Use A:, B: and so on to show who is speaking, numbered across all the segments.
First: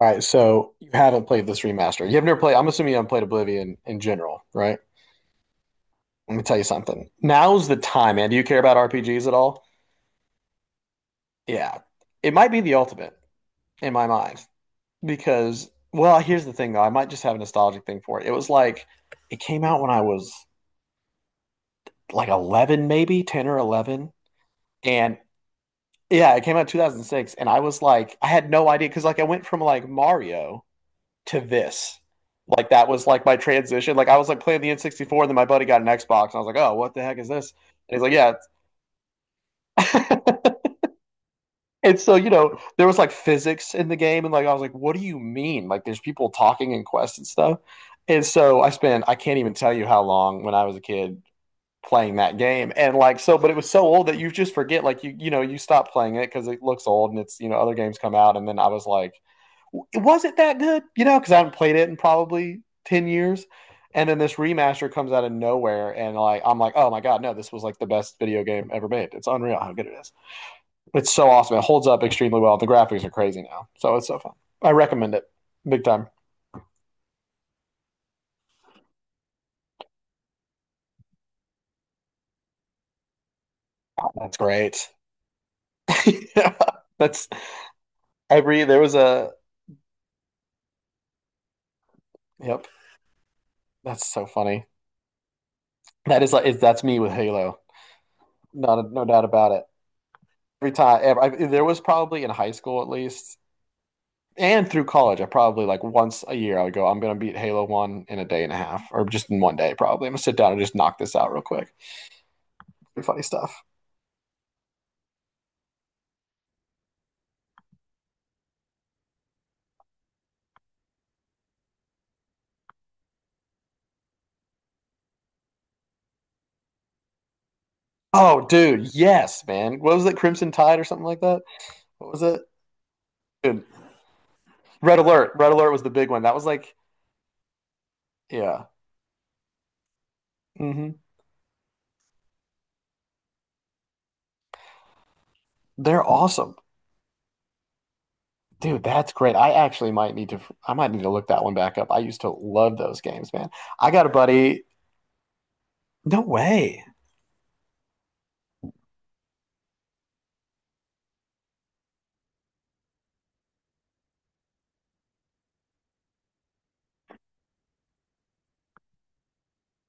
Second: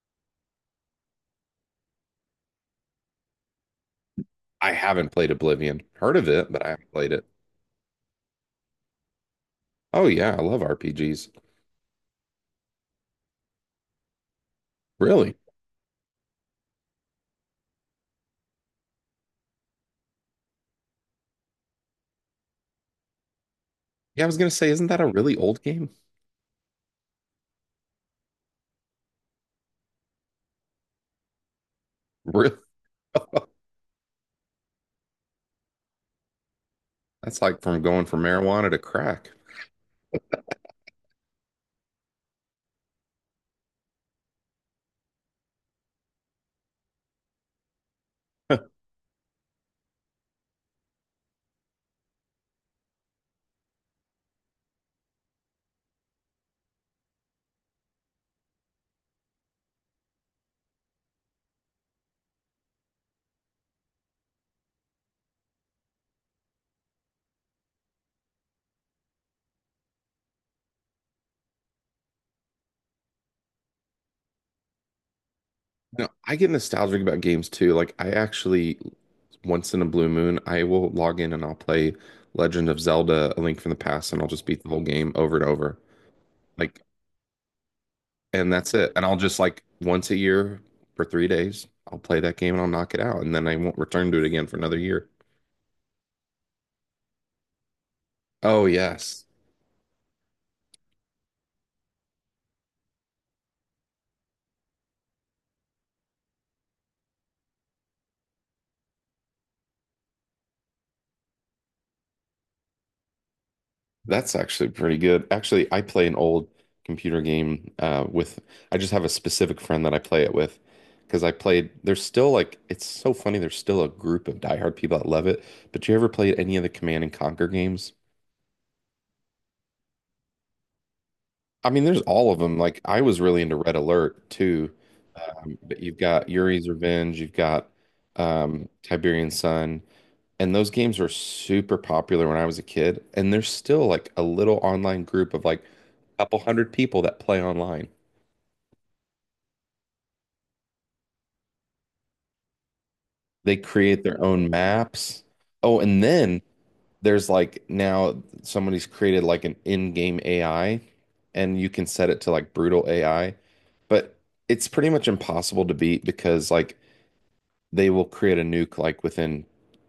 A: All right, so you haven't played this remaster. You have never played, I'm assuming you haven't played Oblivion in general,
B: I
A: right?
B: haven't played Oblivion. Heard of
A: Let me
B: it,
A: tell you
B: but I haven't
A: something.
B: played it.
A: Now's the time, man. Do you care about RPGs at all?
B: Oh yeah, I love RPGs.
A: Yeah. It might be the ultimate in my mind
B: Really?
A: because, well, here's the thing though. I might just have a nostalgic thing for it. It was like, it came out when I was like 11, maybe 10 or 11.
B: Yeah, I was gonna say, isn't that a
A: And
B: really old game?
A: yeah, it came out in 2006. And I was like, I had no idea because, like, I went from like Mario to this.
B: Really?
A: Like that was like my transition. Like I was like playing the N64, and then my buddy got an Xbox, and I was like, "Oh, what the heck is
B: That's
A: this?"
B: like from
A: And he's
B: going
A: like,
B: from
A: "Yeah."
B: marijuana to crack.
A: And so you know, there was like physics in the game, and like I was like, "What do you mean?" Like there's people talking in Quest and stuff. And so I can't even tell you how long when I was a kid playing that game, and like so, but it was so old that you just forget. Like you know you stop playing it because it looks old, and it's you know other games come out, and then I was like was it that good? You know, because I haven't played it in probably 10 years. And then this remaster comes out of nowhere, and like I'm like, oh my God, no, this was like the best video game ever made. It's unreal how good it is. It's so awesome. It holds up extremely well. The graphics are crazy now, so it's so fun. I recommend it big
B: No,
A: time.
B: I get nostalgic about games too. Like I actually once in a blue moon, I will log in and I'll play Legend of Zelda: A Link from the Past, and I'll
A: That's
B: just beat the whole
A: great.
B: game over and over.
A: Yeah,
B: Like,
A: that's
B: and
A: every
B: that's
A: there
B: it.
A: was
B: And I'll
A: a
B: just like once a year for 3 days, I'll play that game and
A: yep.
B: I'll knock it out, and then I won't
A: That's
B: return to it
A: so
B: again for
A: funny.
B: another year.
A: That is like that's me with Halo.
B: Oh
A: Not a, No
B: yes.
A: doubt about it. Every time ever, there was probably in high school at least and through college, I probably like once a year I would go, I'm gonna beat Halo One in a day and a half, or just in one day probably. I'm gonna sit down and just knock this out real quick. Pretty funny stuff.
B: That's actually pretty good. Actually, I play an old computer game with, I just have a specific friend that I play it with because I played, there's still like, it's so funny. There's still a group of diehard people that love it. But you ever played any of the Command and Conquer games?
A: Oh, dude, yes, man. What was it, Crimson Tide or something like that?
B: I mean, there's
A: What was
B: all of
A: it?
B: them. Like, I was really into
A: Dude,
B: Red Alert too.
A: Red Alert. Red Alert
B: But
A: was the
B: you've
A: big one.
B: got
A: That was
B: Yuri's
A: like,
B: Revenge, you've got
A: yeah.
B: Tiberian Sun. And those
A: hmm
B: games were super popular when I was a kid. And there's still like a little online group of like
A: They're
B: a couple
A: awesome,
B: hundred people that play online.
A: dude. That's great. I actually might need to. I might need to look that one back up. I used to love those games, man.
B: They
A: I
B: create
A: got a
B: their own
A: buddy.
B: maps. Oh, and
A: No
B: then
A: way.
B: there's like now somebody's created like an in-game AI and you can set it to like brutal AI. But it's pretty much impossible to beat because like they will create a nuke like within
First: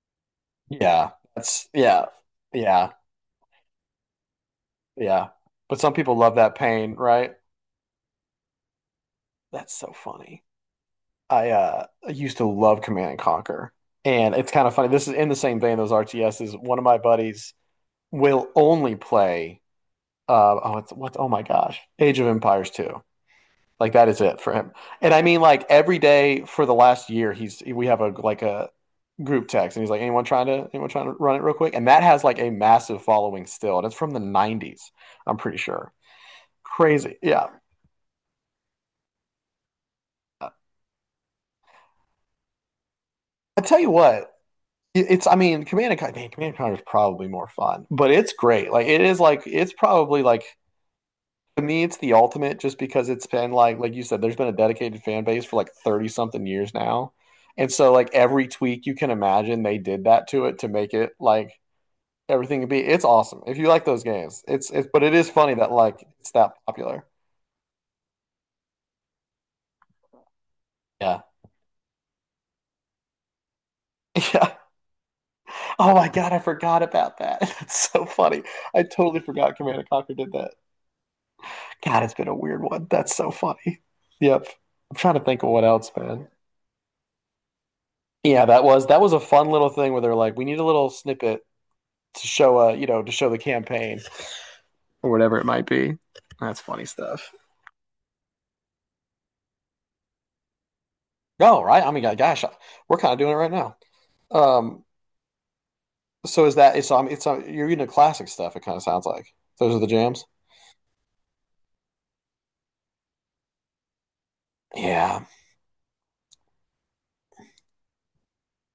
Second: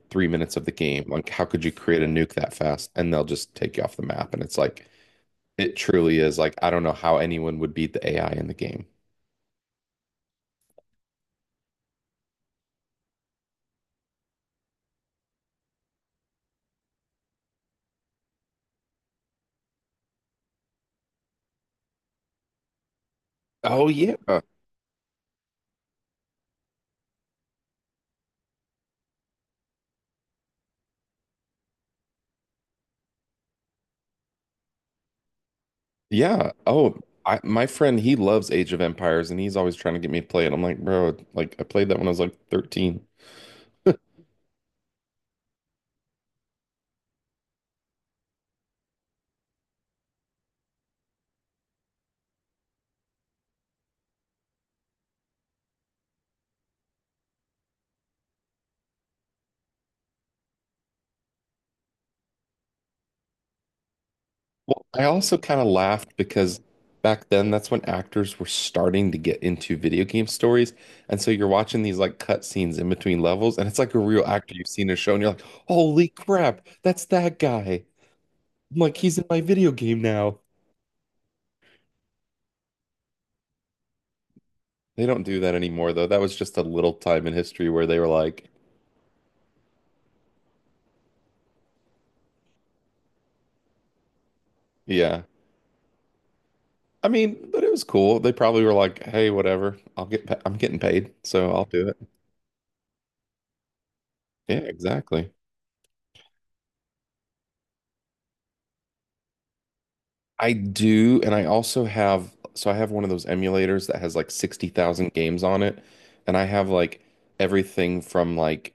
B: 3 minutes of the game.
A: Yeah,
B: Like, how could
A: that's
B: you create a
A: yeah,
B: nuke that fast?
A: yeah.
B: And they'll just take you off the map. And it's like,
A: Yeah.
B: it
A: But some people
B: truly
A: love
B: is like,
A: that
B: I don't know
A: pain,
B: how
A: right?
B: anyone would beat the AI in the game.
A: That's so funny. I used to love Command and Conquer. And it's kind of funny. This is in the same vein, those RTSs. One of my buddies will only play oh it's what's oh my gosh. Age of Empires 2.
B: Oh,
A: Like that
B: yeah.
A: is it for him. And I mean like every day for the last year he's we have a group text, and he's like, anyone trying to run it real quick? And that has like a massive following still. And it's from the 90s, I'm pretty sure.
B: Yeah. Oh,
A: Crazy.
B: I,
A: Yeah.
B: my friend, he loves Age of Empires and he's always trying to get me to play
A: I
B: it. I'm like, bro, like I played that when I was like 13.
A: tell you what, It's, I mean, Command and Conquer, man, Command and Conquer is probably more fun, but it's great. Like, it is like, it's probably like, to me, it's the ultimate just because it's been like you said, there's been a dedicated fan base for like 30 something years now. And so, like, every tweak you can imagine, they did that to it to make it like everything could be. It's awesome. If you like those games,
B: Well,
A: it's,
B: I
A: but it is
B: also
A: funny
B: kind of
A: that like
B: laughed
A: it's that
B: because
A: popular.
B: back then that's when actors were starting to get into video game stories. And
A: Yeah.
B: so you're watching these like cut scenes in between levels and it's like a real actor
A: Yeah.
B: you've seen in a show and you're like,
A: Oh
B: holy
A: my God, I
B: crap,
A: forgot
B: that's
A: about
B: that
A: that.
B: guy.
A: That's so funny.
B: I'm
A: I
B: like, he's
A: totally
B: in my
A: forgot
B: video
A: Command and
B: game
A: Conquer did
B: now.
A: that. God, it's been a weird one. That's so funny. Yep. I'm
B: They
A: trying to
B: don't do
A: think of
B: that
A: what else,
B: anymore though. That
A: man.
B: was just a little time in history where they were
A: Yeah,
B: like,
A: that was a fun little thing where they're like, we need a little snippet to show you know, to show the campaign or
B: yeah,
A: whatever it might be. That's funny
B: I
A: stuff.
B: mean, but it was cool. They probably were like, "Hey, whatever. I'll get pa I'm getting paid, so
A: Oh,
B: I'll
A: right.
B: do
A: I
B: it."
A: mean, yeah, gosh, we're kind of doing it right now.
B: Yeah,
A: Um,
B: exactly.
A: so is that? So I'm. It's you're into classic stuff. It kind of sounds like those are the jams.
B: I do, and I also have so I have one of those emulators that has like 60,000
A: Yeah,
B: games on it, and I have like everything from like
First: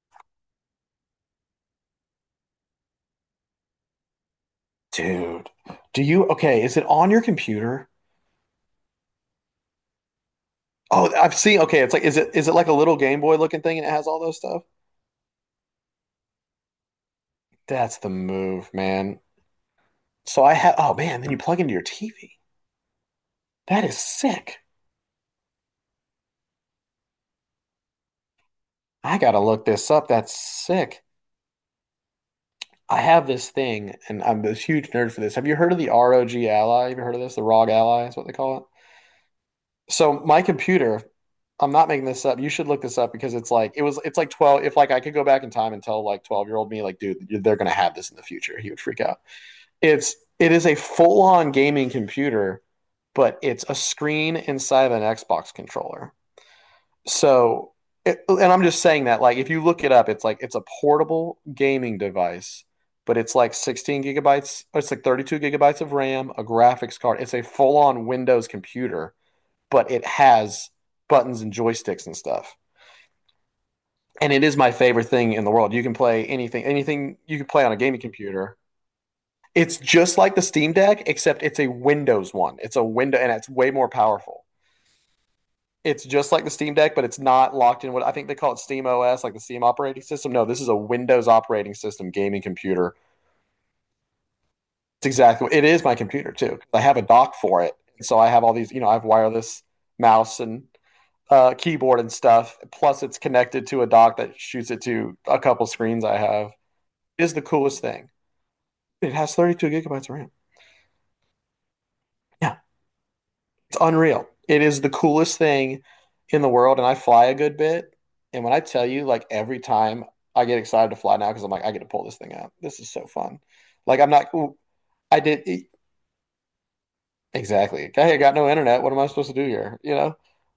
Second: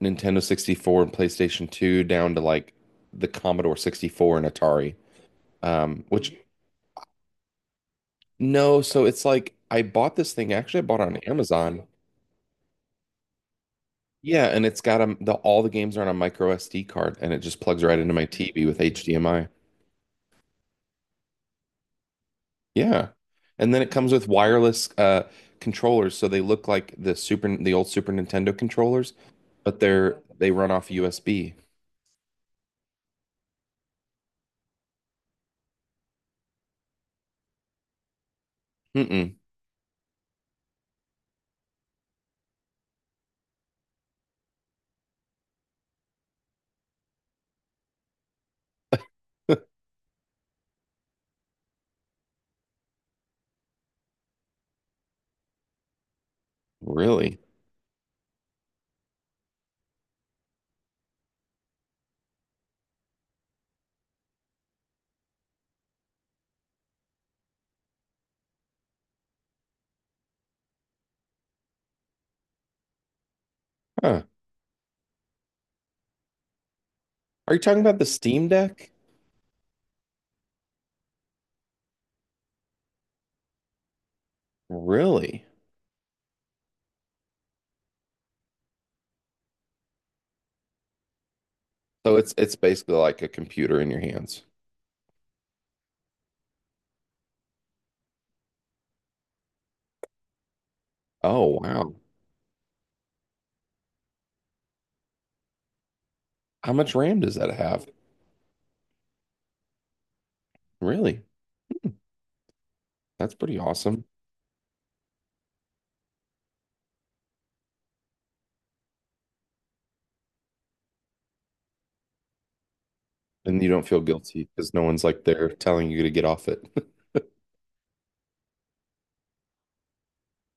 B: Nintendo 64 and PlayStation 2 down to like the Commodore 64 and Atari.
A: dude. Do you?
B: Which
A: Okay, is it on your computer?
B: no, so it's like I bought this thing actually I bought it
A: Oh,
B: on
A: I've seen. Okay,
B: Amazon.
A: it's like is it like a little Game Boy looking thing, and it has all those
B: Yeah,
A: stuff?
B: and it's got a, the all the games are on a micro SD card, and it just plugs
A: That's
B: right
A: the
B: into my TV
A: move,
B: with
A: man.
B: HDMI.
A: So I have, oh man, then you plug into your TV.
B: Yeah, and then
A: That
B: it
A: is
B: comes with
A: sick.
B: wireless controllers, so they look like the super the old Super Nintendo controllers,
A: I gotta look
B: but
A: this up.
B: they're
A: That's
B: they run off
A: sick.
B: USB.
A: I have this thing, and I'm this huge nerd for this. Have you heard of the ROG Ally? Have you heard of this? The ROG Ally is what they call it.
B: Mm-mm.
A: So my computer, I'm not making this up. You should look this up because it's like it was. It's like 12. If like I could go back in time and tell like 12-year-old me, like, dude, they're gonna have this in the future. He would freak out. It is a full on gaming computer, but it's a screen inside of an Xbox controller.
B: Really?
A: So, it, and I'm just saying that, like, if you look it up, it's like it's a portable gaming device, but it's like 16 gigabytes, or it's like 32 gigabytes of RAM, a graphics card. It's a full-on Windows computer, but it has buttons and joysticks and stuff.
B: Huh.
A: And it is my favorite thing in the world. You can play anything, anything you can
B: Are you
A: play on a
B: talking about
A: gaming
B: the Steam
A: computer.
B: Deck?
A: It's just like the Steam Deck, except it's a Windows one. It's a window, and it's way more powerful.
B: Really?
A: It's just like the Steam Deck, but it's not locked in what I think they call it Steam OS, like the Steam operating system. No, this is a Windows operating system
B: So it's
A: gaming
B: it's
A: computer.
B: basically like a computer in your hands.
A: It's exactly. It is my computer too. I have a dock for it, so I have all these. You know, I have wireless mouse and
B: Oh wow.
A: keyboard and stuff. Plus, it's connected to a dock that shoots it to a couple screens I have.
B: How much RAM
A: It is
B: does
A: the
B: that
A: coolest
B: have?
A: thing. It has 32 gigabytes of RAM.
B: Really? Hmm.
A: Yeah,
B: That's pretty awesome.
A: unreal. It is the coolest thing in the world, and I fly a good bit. And when I tell you, like every time I get excited to fly now because I'm like, I get to pull this thing out. This is so fun.
B: And you don't feel
A: Like I'm not.
B: guilty because no one's
A: I
B: like
A: did
B: there
A: e,
B: telling you to get off it.
A: exactly. Hey, I got no internet. What am I supposed to do here? You know.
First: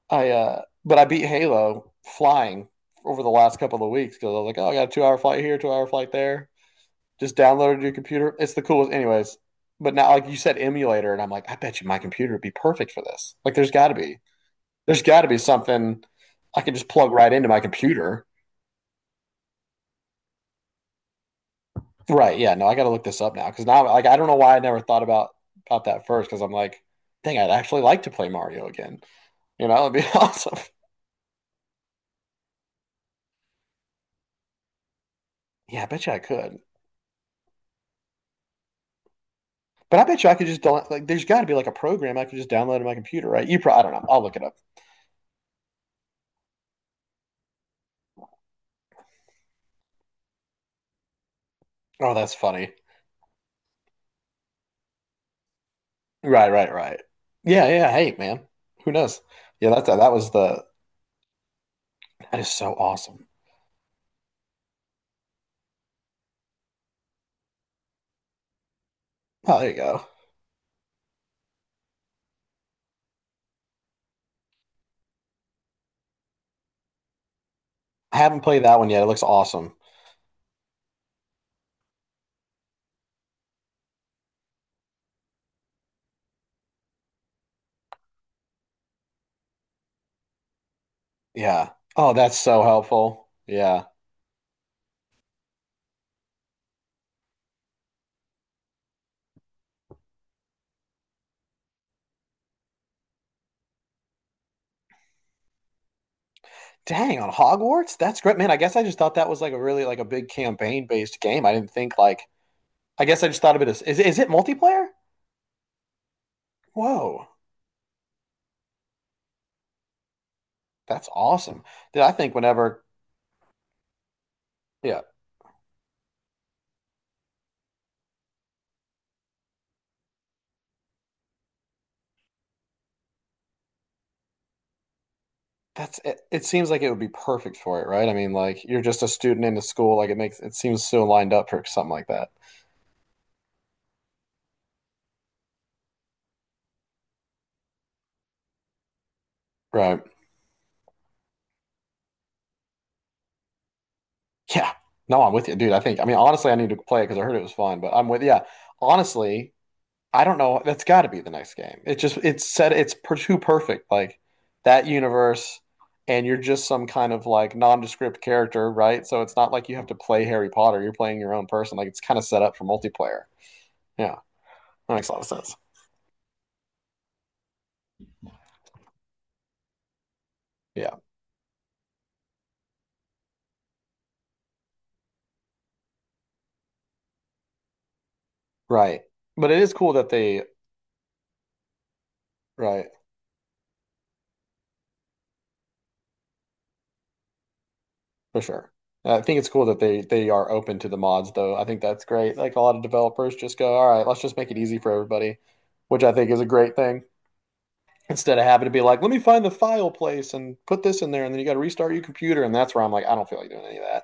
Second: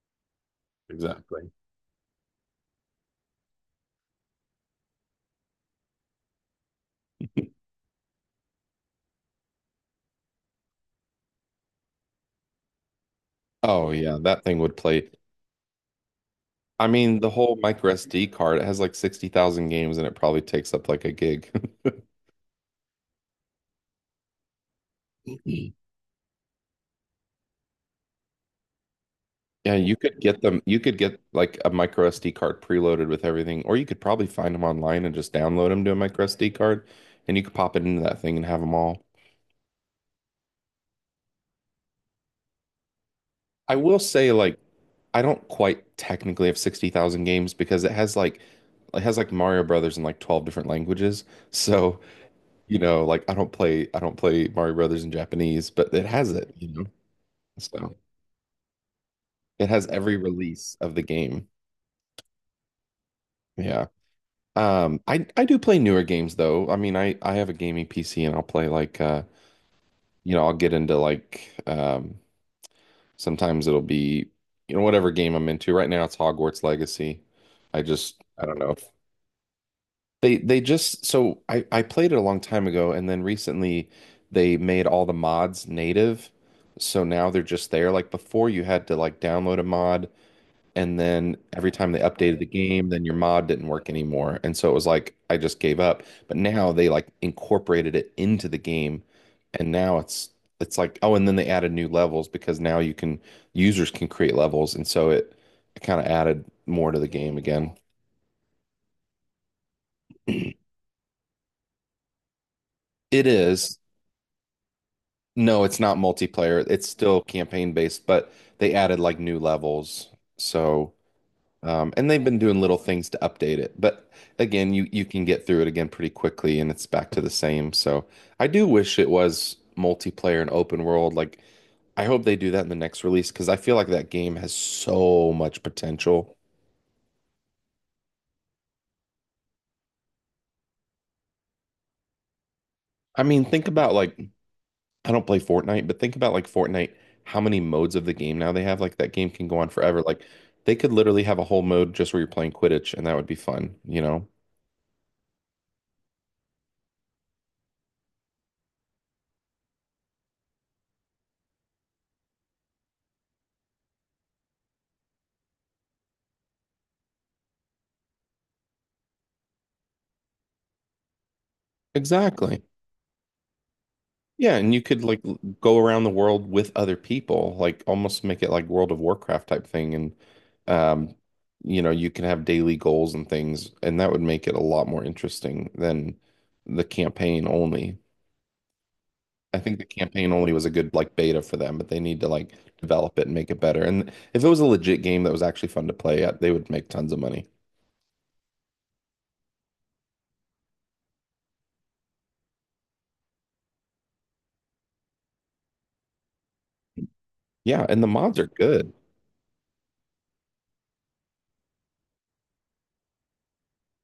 A: I but I beat
B: Exactly.
A: Halo flying over the last couple of weeks because I was like, oh, I got a 2 hour flight here, 2 hour flight there. Just downloaded your computer. It's the coolest, anyways. But now, like you said, emulator, and I'm like, I bet you my computer would be perfect for this. Like, there's got
B: Oh
A: to
B: yeah,
A: be.
B: that thing would
A: There's
B: play.
A: got to be something I can
B: I
A: just plug
B: mean, the
A: right into
B: whole
A: my
B: micro
A: computer.
B: SD card, it has like 60,000 games and it probably takes up like a gig.
A: Right. Yeah. No, I got to look this up now because now, like, I don't know why I never thought about about that first because I'm like, dang, I'd actually like to play Mario again. You
B: Yeah,
A: know, it'd
B: you
A: be
B: could get
A: awesome.
B: them, you could get like a micro SD card preloaded with everything, or you could probably find them online and just download them
A: Yeah, I
B: to a
A: bet you I
B: micro SD
A: could.
B: card and you could pop it into that thing and have them all.
A: But I bet you I could just don't like. There's got to be like a program I could just download on my computer, right? You
B: I
A: probably. I don't
B: will
A: know. I'll
B: say
A: look it up.
B: like I don't quite technically have 60,000 games because it has like Mario Brothers in like 12 different languages. So,
A: Oh, that's funny.
B: you know, like I don't play Mario Brothers in Japanese, but it has
A: Right.
B: it, you
A: Right.
B: know.
A: Right. Yeah. Yeah.
B: So,
A: Hey, man. Who knows?
B: it
A: Yeah.
B: has
A: That's that
B: every
A: was the.
B: release of the game.
A: That is so awesome.
B: Yeah. I do play newer games though. I mean, I have a gaming PC and I'll play like
A: Oh, there you go.
B: you know, I'll get into like sometimes it'll be you know whatever game I'm into. Right now it's Hogwarts Legacy. I
A: I
B: just
A: haven't
B: I don't
A: played
B: know.
A: that one yet. It looks awesome.
B: They just so I played it a long time ago and then recently they made all the mods native. So now they're just there. Like before you had to like download a mod and then every
A: Yeah.
B: time they
A: Oh,
B: updated
A: that's
B: the
A: so
B: game, then your
A: helpful.
B: mod didn't
A: Yeah.
B: work anymore. And so it was like I just gave up. But now they like incorporated it into the game and now it's like oh and then they added new levels because now you can users can create levels and so it kind of added more to the
A: Dang, on
B: game again.
A: Hogwarts? That's great. Man, I guess I just thought that was like a really like a big campaign-based game. I didn't think like I guess
B: It
A: I just thought of it
B: is.
A: as is it multiplayer?
B: No, it's not multiplayer. It's still
A: Whoa.
B: campaign based, but they added like new levels. So,
A: That's awesome. Did
B: and
A: I
B: they've
A: think
B: been doing little
A: whenever
B: things to update it. But again, you
A: Yeah,
B: you can get through it again pretty quickly, and it's back to the same. So, I do wish it was multiplayer and open world. Like, I hope they do that in the next release because I feel like that game has so much
A: that's it,
B: potential.
A: it seems like it would be perfect for it, right? I mean, like you're just a student in a school, like it makes it seems so lined up for something like that.
B: I mean, think about like I don't play Fortnite, but think about like Fortnite, how many modes of the game now they have. Like that game can go on forever.
A: Right.
B: Like they could literally have a whole mode just where you're playing Quidditch and that would be fun, you know?
A: Yeah. No, I'm with you, dude. I think I mean honestly I need to play it because I heard it was fun, but I'm with yeah. Honestly, I don't know. That's got to be the next game. It just it's set. It's too perfect. Like that universe, and you're just some kind of like nondescript character, right? So it's not like you have to play Harry Potter. You're playing your own person. Like it's kind of set up
B: Exactly.
A: for multiplayer. Yeah,
B: Yeah, and you
A: that
B: could
A: makes a
B: like
A: lot of sense.
B: go around the world with other people, like almost make it like World of Warcraft type thing and
A: Yeah,
B: um you know, you can have daily goals and things and that would make it a lot more interesting than the campaign only.
A: right. But
B: I
A: it is
B: think the
A: cool that
B: campaign
A: they
B: only was a good like beta for them, but they need to like
A: right
B: develop it and make it better. And if it was a legit game that was actually fun to play, they would make tons of money.
A: for sure. I think it's cool that they are open to the mods, though. I think that's great. Like a lot of developers just go, all right, let's just make it easy for everybody, which I think is a great thing.
B: Yeah, and the
A: Instead
B: mods
A: of
B: are
A: having to be
B: good.
A: like, let me find the file place and put this in there, and then you got to restart your computer, and that's where I'm like, I don't feel like doing any of that.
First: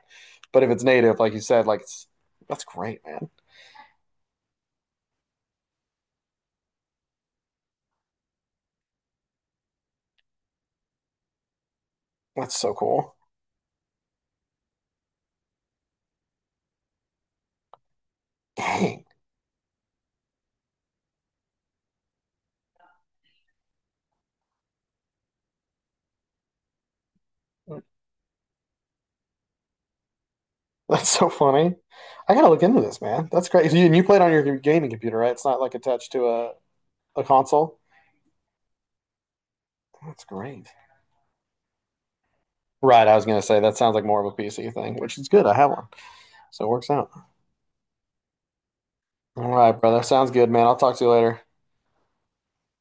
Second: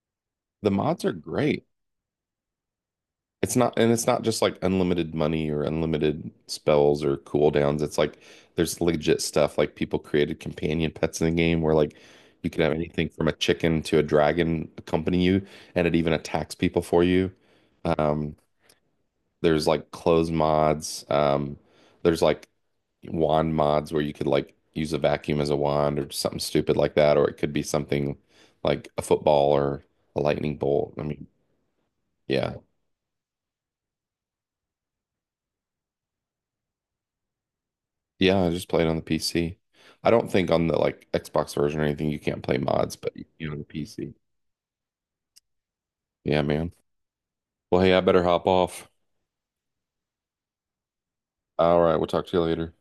A: But if
B: The
A: it's
B: mods are
A: native, like you
B: great.
A: said, like it's that's great, man.
B: It's not, and it's not just like unlimited money or unlimited spells or cooldowns. It's like there's legit stuff. Like people created companion pets in the game where like you
A: That's
B: could have
A: so
B: anything
A: cool.
B: from a chicken to a dragon accompany you, and it even attacks people for you. Um,
A: Dang,
B: there's like clothes mods. There's like wand mods where you could like use a vacuum as a wand or something stupid like that, or it could be something like a football or a lightning bolt. I
A: that's
B: mean,
A: so funny. I gotta
B: yeah,
A: look into this, man. That's great. And you played on your gaming computer, right? It's not like attached to a console.
B: Yeah, I just played on the PC. I
A: That's
B: don't think on
A: great.
B: the like Xbox version or anything you can't play mods,
A: Right,
B: but
A: I
B: you
A: was gonna
B: can on
A: say
B: the
A: that sounds like
B: PC.
A: more of a PC thing, which is good. I have one,
B: Yeah,
A: so it
B: man.
A: works out.
B: Well, hey, I better hop off.
A: All right, brother. Sounds good, man. I'll talk to you later.
B: All right, we'll talk to you later.